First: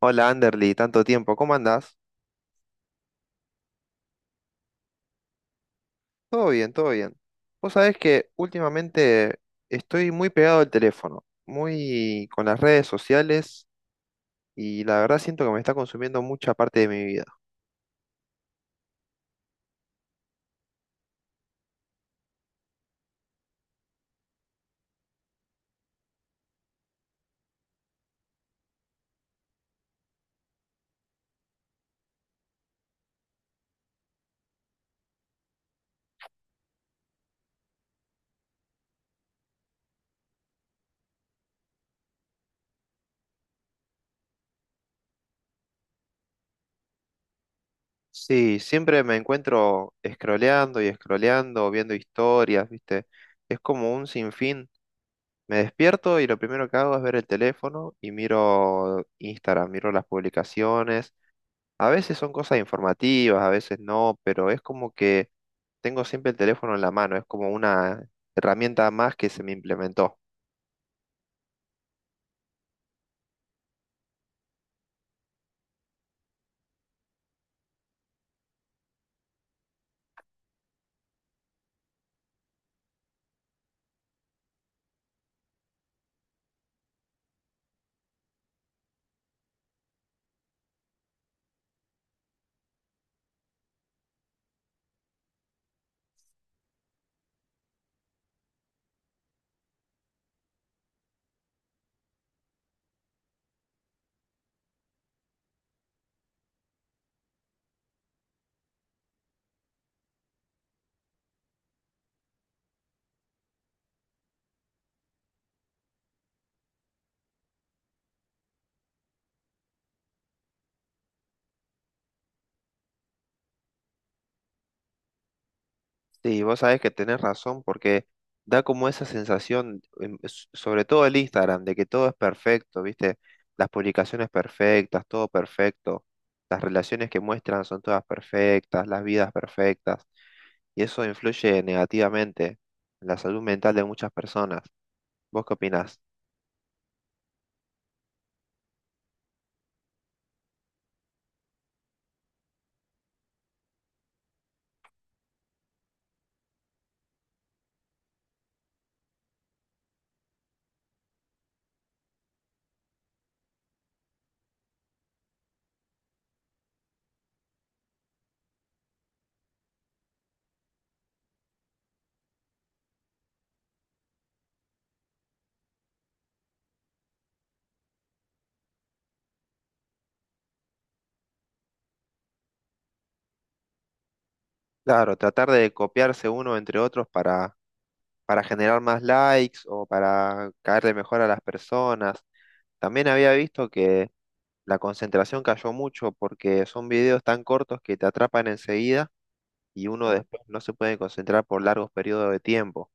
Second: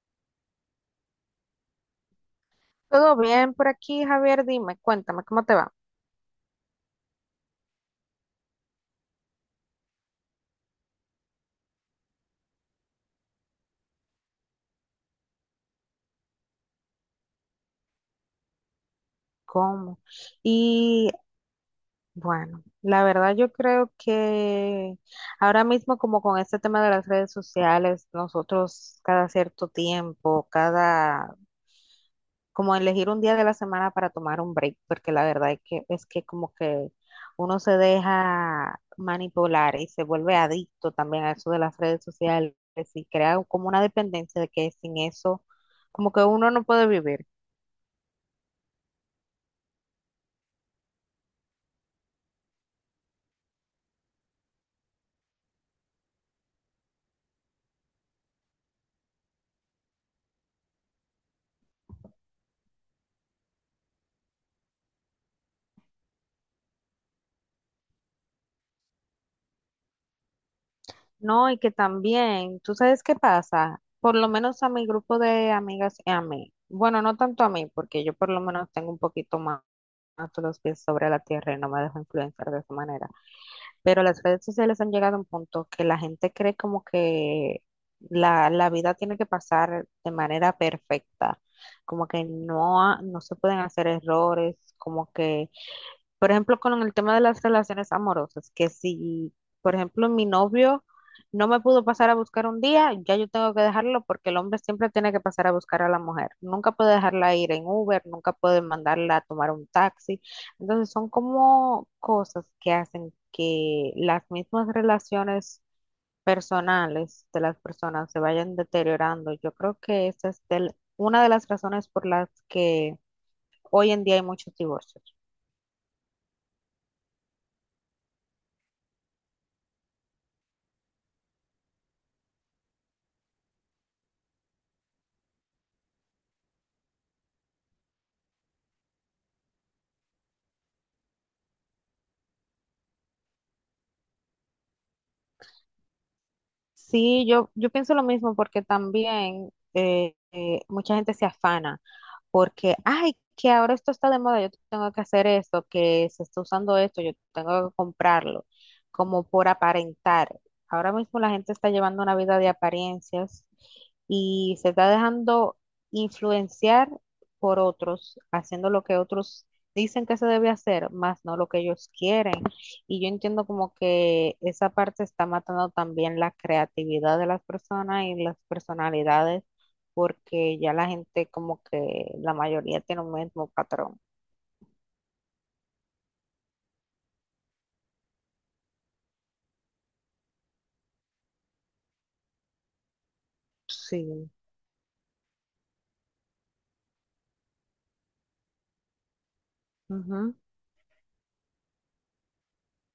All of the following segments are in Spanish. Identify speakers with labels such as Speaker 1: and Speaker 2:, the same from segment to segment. Speaker 1: Hola Anderly, tanto tiempo, ¿cómo andás?
Speaker 2: Todo bien por aquí, Javier, dime, cuéntame, ¿cómo te va?
Speaker 1: Todo bien, todo bien. Vos sabés que últimamente estoy muy pegado al teléfono, muy con las redes sociales y la verdad siento que me está consumiendo mucha parte de mi vida.
Speaker 2: ¿Cómo? Y bueno, la verdad yo creo que ahora mismo como con este tema de las redes sociales, nosotros cada cierto tiempo, cada, como elegir un día de la semana para tomar un break, porque la verdad es que como que uno se deja manipular y se vuelve adicto también a eso de las redes sociales y crea como una dependencia de que sin eso, como que uno no puede vivir.
Speaker 1: Sí, siempre me encuentro scrolleando y scrolleando, viendo historias, ¿viste? Es como un sinfín. Me despierto y lo primero que hago es ver el teléfono y miro Instagram, miro las publicaciones. A veces son cosas informativas, a veces no, pero es como que tengo siempre el teléfono en la mano, es como una herramienta más que se me implementó.
Speaker 2: No, y que también, ¿tú sabes qué pasa? Por lo menos a mi grupo de amigas y a mí. Bueno, no tanto a mí, porque yo por lo menos tengo un poquito más, los pies sobre la tierra y no me dejo influenciar de esa manera. Pero las redes sociales han llegado a un punto que la gente cree como que la vida tiene que pasar de manera perfecta, como que no, no se pueden hacer errores, como que por ejemplo, con el tema de las relaciones amorosas, que si, por ejemplo, mi novio no me pudo pasar a buscar un día, ya yo tengo que dejarlo porque el hombre siempre tiene que pasar a buscar a la mujer. Nunca puede dejarla ir en Uber, nunca puede mandarla a tomar un taxi. Entonces son como cosas que hacen que las mismas relaciones personales de las personas se vayan deteriorando. Yo creo que esa es una de las razones por las que hoy en día hay muchos divorcios.
Speaker 1: Sí, vos sabés que tenés razón porque da como esa sensación, sobre todo el Instagram, de que todo es perfecto, ¿viste? Las publicaciones perfectas, todo perfecto, las relaciones que muestran son todas perfectas, las vidas perfectas, y eso influye negativamente en la salud mental de muchas personas. ¿Vos qué opinás?
Speaker 2: Sí, yo pienso lo mismo porque también mucha gente se afana porque, ay, que ahora esto está de moda, yo tengo que hacer esto, que se está usando esto, yo tengo que comprarlo, como por aparentar. Ahora mismo la gente está llevando una vida de apariencias y se está dejando influenciar por otros, haciendo lo que otros dicen que se debe hacer, más no lo que ellos quieren. Y yo entiendo como que esa parte está matando también la creatividad de las personas y las personalidades porque ya la gente como que la mayoría tiene un mismo patrón.
Speaker 1: Claro, tratar de copiarse uno entre otros para generar más likes o para caerle mejor a las personas. También había visto que
Speaker 2: Sí.
Speaker 1: la concentración cayó mucho porque son videos tan cortos que te atrapan enseguida y uno
Speaker 2: Ujú.
Speaker 1: después no se puede concentrar por largos periodos de tiempo.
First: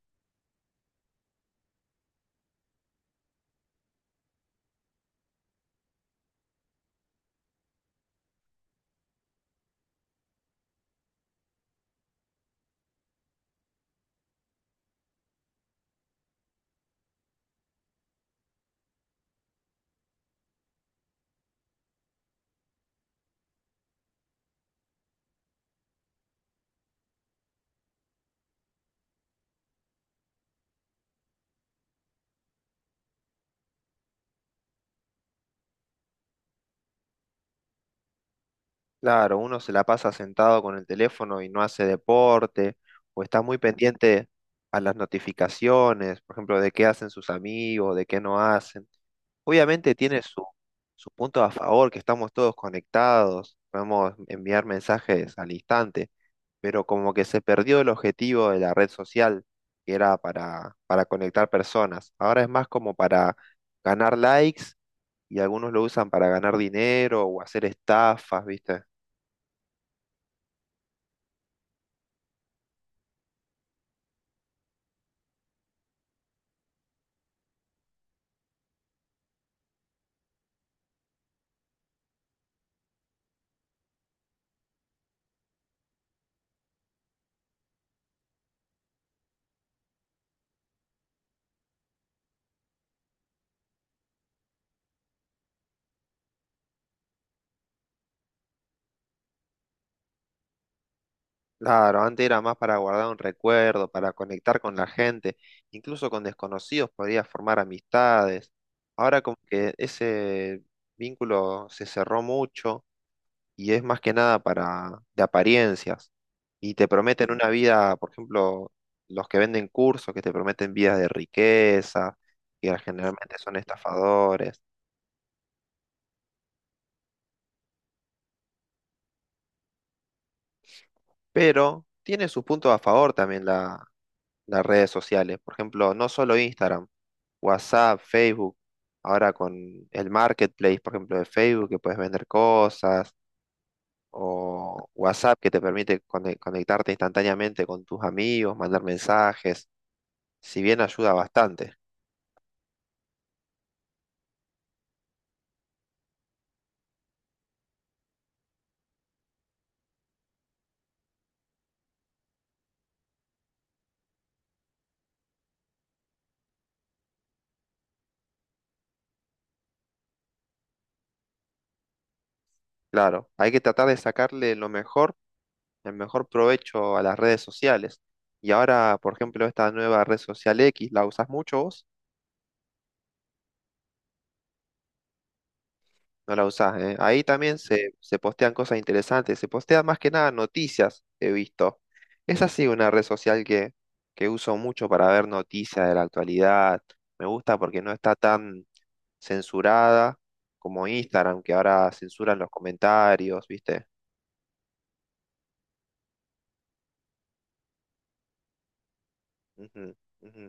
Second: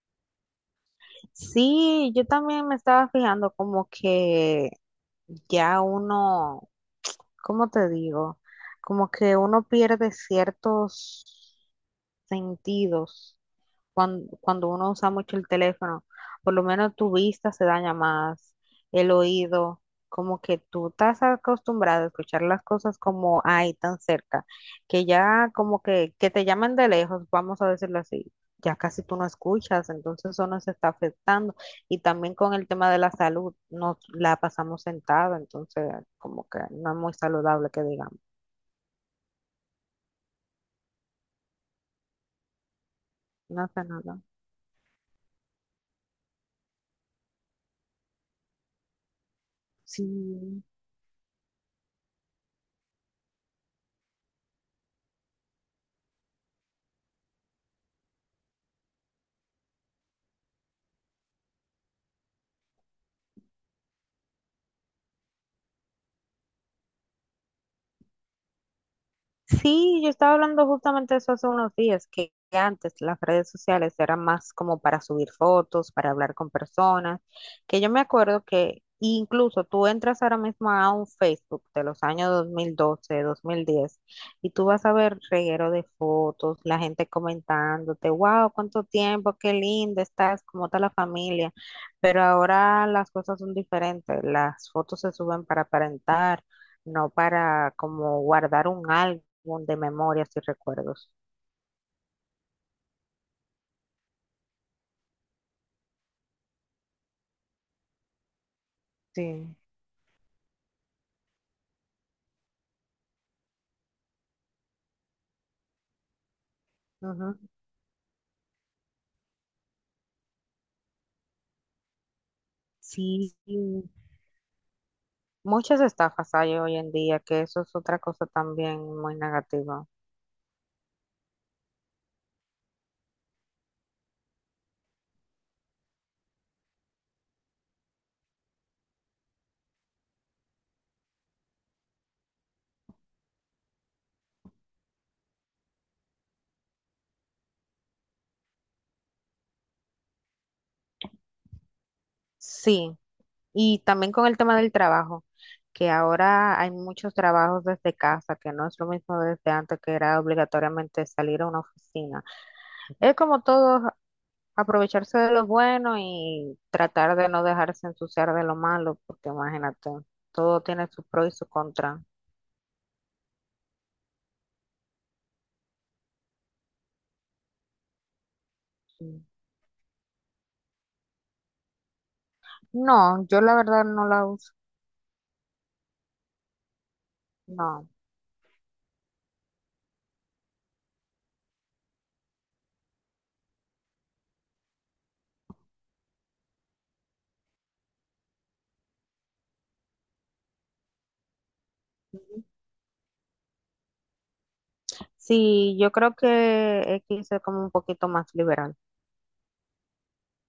Speaker 2: Sí, yo también me estaba fijando como que ya uno, ¿cómo te digo? Como que uno pierde ciertos sentidos uno usa mucho el teléfono, por lo menos tu vista se daña más, el oído, como que tú estás acostumbrado a escuchar las cosas como ahí tan cerca, que ya como que te llaman de lejos, vamos a decirlo así. Ya casi tú no escuchas, entonces eso nos está afectando. Y también con el tema de la salud, nos la pasamos sentada, entonces como que no es muy saludable que digamos.
Speaker 1: Claro, uno se la pasa sentado con el teléfono y no hace deporte, o está muy
Speaker 2: No hace nada.
Speaker 1: pendiente a las notificaciones, por ejemplo, de qué hacen sus amigos, de qué no hacen. Obviamente
Speaker 2: Sí.
Speaker 1: tiene su punto a favor, que estamos todos conectados, podemos enviar mensajes al instante, pero como que se perdió el objetivo de la red social, que era para conectar personas. Ahora es más como para ganar likes y algunos lo usan para ganar dinero o hacer estafas, ¿viste?
Speaker 2: Sí, yo estaba hablando justamente de eso hace unos días, que antes las redes sociales eran más como para subir fotos, para hablar con personas, que yo me acuerdo que incluso tú entras ahora mismo a un Facebook de los años 2012, 2010, y tú vas a ver reguero de fotos, la gente comentándote, wow, cuánto tiempo, qué linda estás, cómo está la familia, pero ahora las cosas son diferentes, las fotos se suben para aparentar. No para como guardar un algo álbum de memorias y recuerdos.
Speaker 1: Claro, antes era más para guardar un recuerdo, para conectar con la gente, incluso con desconocidos podías formar amistades. Ahora como
Speaker 2: Sí.
Speaker 1: que ese vínculo se cerró mucho y es más que nada para de apariencias. Y te prometen
Speaker 2: Ujú.
Speaker 1: una vida, por ejemplo, los que venden cursos que te prometen vidas de riqueza, que
Speaker 2: Sí,
Speaker 1: generalmente son estafadores,
Speaker 2: muchas estafas hay hoy en día, que eso es otra cosa también muy negativa.
Speaker 1: pero tiene sus puntos a favor también las redes sociales. Por ejemplo, no solo Instagram, WhatsApp, Facebook, ahora con el marketplace, por ejemplo, de Facebook, que puedes vender cosas, o WhatsApp, que te permite conectarte instantáneamente con tus amigos, mandar mensajes, si bien ayuda bastante.
Speaker 2: Sí, y también con el tema del trabajo, que ahora hay muchos trabajos desde casa, que no es lo mismo desde antes que era obligatoriamente salir a una oficina. Es como todo, aprovecharse de lo bueno y tratar de no dejarse ensuciar de lo malo, porque imagínate, todo tiene su pro y su contra.
Speaker 1: Claro, hay que tratar de sacarle lo mejor, el mejor provecho a las redes sociales. Y ahora, por ejemplo, esta nueva red social X, ¿la usas mucho vos?
Speaker 2: No, yo la verdad no la uso.
Speaker 1: No la usás, ¿eh? Ahí también
Speaker 2: No.
Speaker 1: se postean cosas interesantes, se postean más que nada noticias, he visto. Es así una red social que uso mucho para ver noticias de la actualidad. Me gusta porque no está tan censurada como Instagram, que ahora censuran
Speaker 2: Ujú.
Speaker 1: los comentarios, ¿viste?
Speaker 2: Sí, yo creo que X es como un poquito más liberal,
Speaker 1: Ujú, ujú.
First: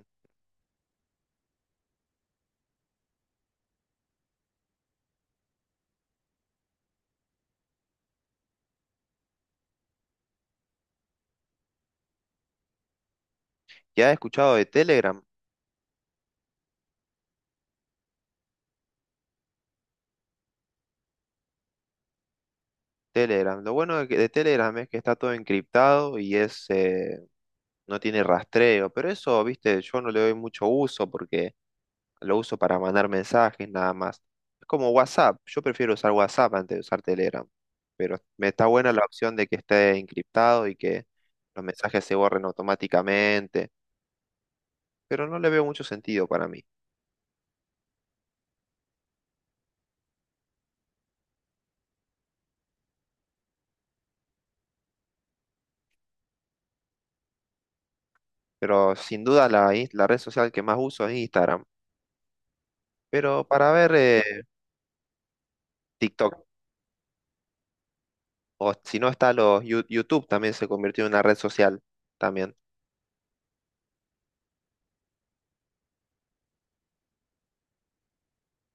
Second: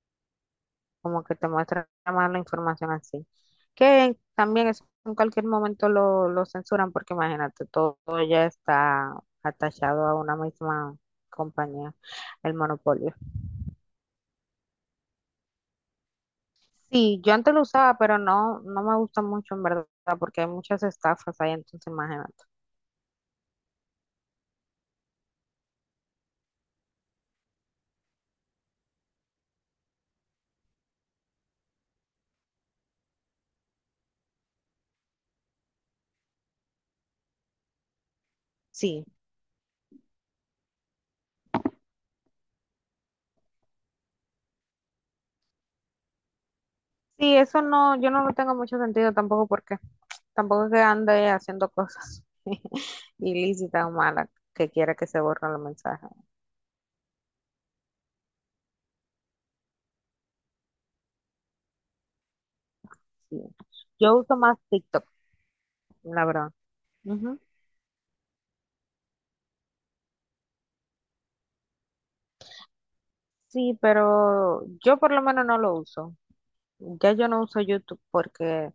Speaker 2: como que te muestra más la información así. Que también es, en cualquier momento lo censuran porque imagínate, todo, ya está atachado a una misma compañía, el monopolio.
Speaker 1: ¿Ya has escuchado de Telegram?
Speaker 2: Sí, yo antes lo usaba, pero no me gusta mucho en verdad porque hay muchas estafas ahí, entonces imagínate.
Speaker 1: Telegram. Lo bueno de Telegram es que está todo encriptado y es, no tiene rastreo, pero eso, ¿viste? Yo no le doy mucho uso porque... Lo uso para mandar mensajes nada más. Es como WhatsApp. Yo prefiero usar WhatsApp antes de usar Telegram. Pero me está buena la
Speaker 2: Sí.
Speaker 1: opción de que esté encriptado y que los mensajes se borren automáticamente. Pero no le veo mucho sentido para mí.
Speaker 2: Sí, eso no, yo no lo tengo mucho sentido tampoco porque tampoco es que ande haciendo cosas ilícitas o malas que quiera que se borren los mensajes.
Speaker 1: Pero sin duda la, la red social que más uso es Instagram.
Speaker 2: Sí.
Speaker 1: Pero para ver
Speaker 2: Yo uso más TikTok, la
Speaker 1: TikTok.
Speaker 2: verdad. Ujú.
Speaker 1: O si no está los YouTube también se convirtió en una red social también.
Speaker 2: Sí, pero yo por lo menos no lo uso. Ya yo no uso YouTube porque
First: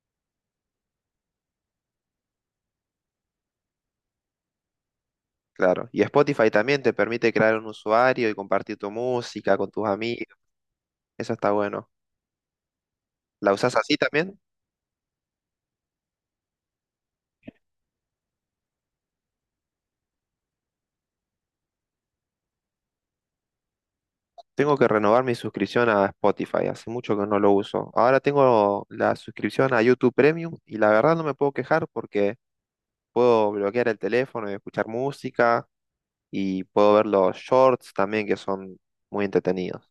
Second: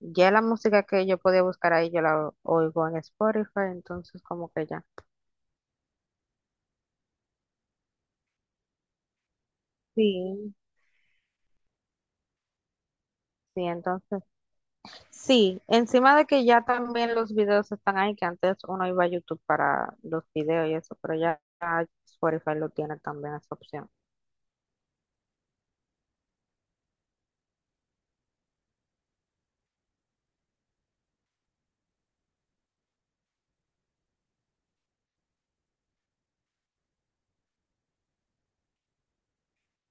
Speaker 2: ya la música que yo podía buscar ahí yo la oigo en Spotify, entonces como que ya.
Speaker 1: Claro. Y Spotify también te permite crear un usuario y compartir tu música con tus amigos.
Speaker 2: Sí.
Speaker 1: Eso está bueno. ¿La
Speaker 2: Sí,
Speaker 1: usás así
Speaker 2: entonces
Speaker 1: también?
Speaker 2: sí, encima de que ya también los videos están ahí, que antes uno iba a YouTube para los videos y eso, pero ya Spotify lo tiene también esa opción.
Speaker 1: Tengo que renovar mi suscripción a Spotify, hace mucho que no lo uso. Ahora tengo la suscripción a YouTube Premium y la verdad no me puedo quejar porque puedo bloquear el teléfono y escuchar música y puedo ver los shorts también que son muy entretenidos.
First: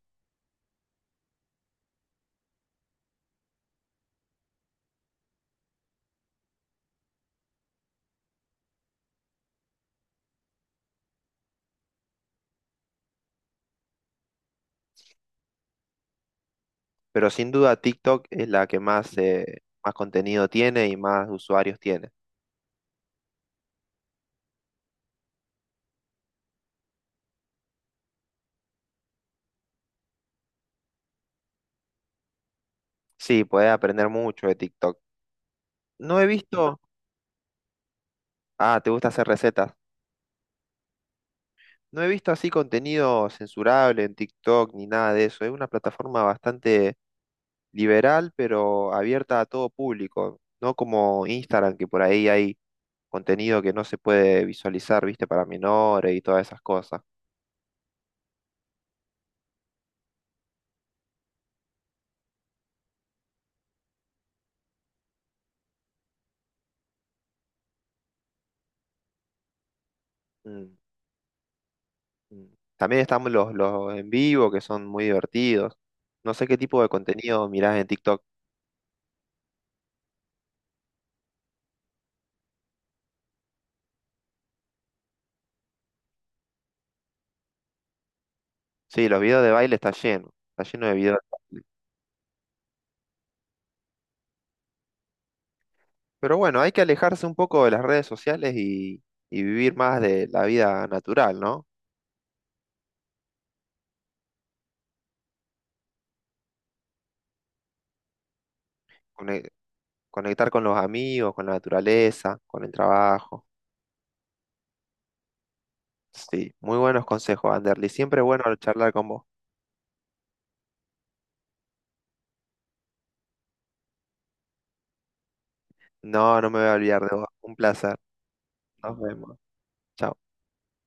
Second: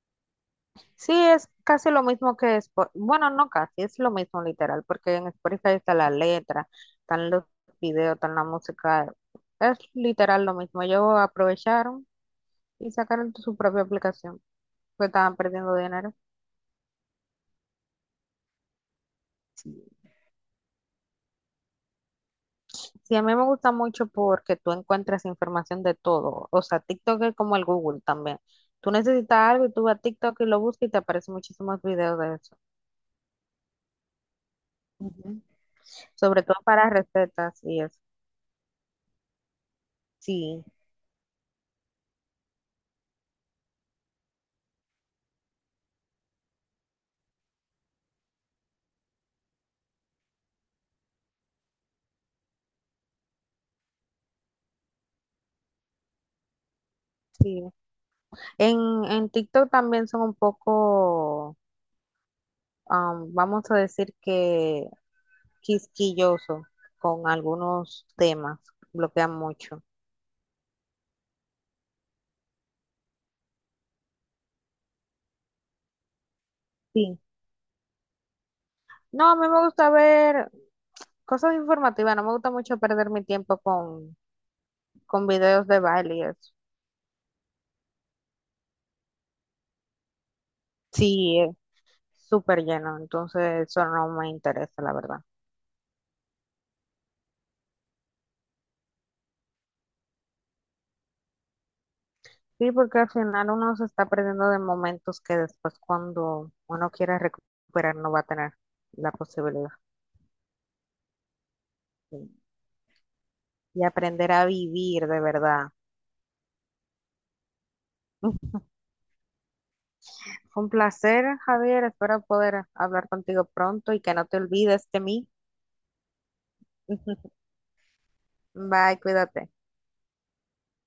Speaker 2: Sí, es casi lo mismo que Spotify, bueno, no casi, es lo mismo literal, porque en Spotify está la letra, están los videos, están la música, es literal lo mismo. Ellos aprovecharon y sacaron su propia aplicación, porque estaban perdiendo dinero.
Speaker 1: Pero sin duda TikTok es la que más, más contenido tiene y más usuarios tiene.
Speaker 2: Sí, a mí me gusta mucho porque tú encuentras información de todo. O sea, TikTok es como el Google también. Tú necesitas algo y tú vas a TikTok y lo buscas y te aparecen muchísimos videos de eso.
Speaker 1: Sí, podés aprender mucho de TikTok.
Speaker 2: Ujú.
Speaker 1: No he
Speaker 2: Sobre todo
Speaker 1: visto...
Speaker 2: para recetas y eso.
Speaker 1: Ah, ¿te gusta hacer recetas?
Speaker 2: Sí,
Speaker 1: No he visto así contenido censurable en TikTok ni nada de eso. Es una plataforma bastante liberal, pero abierta a todo público, no como Instagram, que por ahí hay contenido que no se puede visualizar, viste, para menores y todas esas cosas.
Speaker 2: sí. En TikTok también son un poco, vamos a decir que quisquilloso con algunos temas. Bloquean mucho.
Speaker 1: Mm, mm. También estamos los, en vivo, que son muy divertidos. No sé qué tipo de
Speaker 2: Sí.
Speaker 1: contenido mirás en TikTok.
Speaker 2: No, a mí me gusta ver cosas informativas. No me gusta mucho perder mi tiempo con videos de baile y eso.
Speaker 1: Sí, los videos de baile está lleno de videos.
Speaker 2: Sí, es súper lleno, entonces eso no me interesa, la verdad.
Speaker 1: Pero bueno, hay que alejarse un poco de las redes sociales y, vivir más de la vida natural, ¿no?
Speaker 2: Sí, porque al final uno se está perdiendo de momentos que después cuando uno quiera recuperar no va a tener la
Speaker 1: Cone-
Speaker 2: posibilidad.
Speaker 1: Conectar con los amigos, con la
Speaker 2: Y
Speaker 1: naturaleza, con el trabajo.
Speaker 2: y aprender a vivir de verdad.
Speaker 1: Sí, muy buenos consejos, Anderly. Siempre bueno charlar con vos.
Speaker 2: Fue un placer, Javier. Espero poder hablar contigo pronto y que no te olvides de mí.
Speaker 1: No, no me voy a olvidar de vos. Un placer. Nos
Speaker 2: Bye,
Speaker 1: vemos.
Speaker 2: cuídate.
Speaker 1: Chao.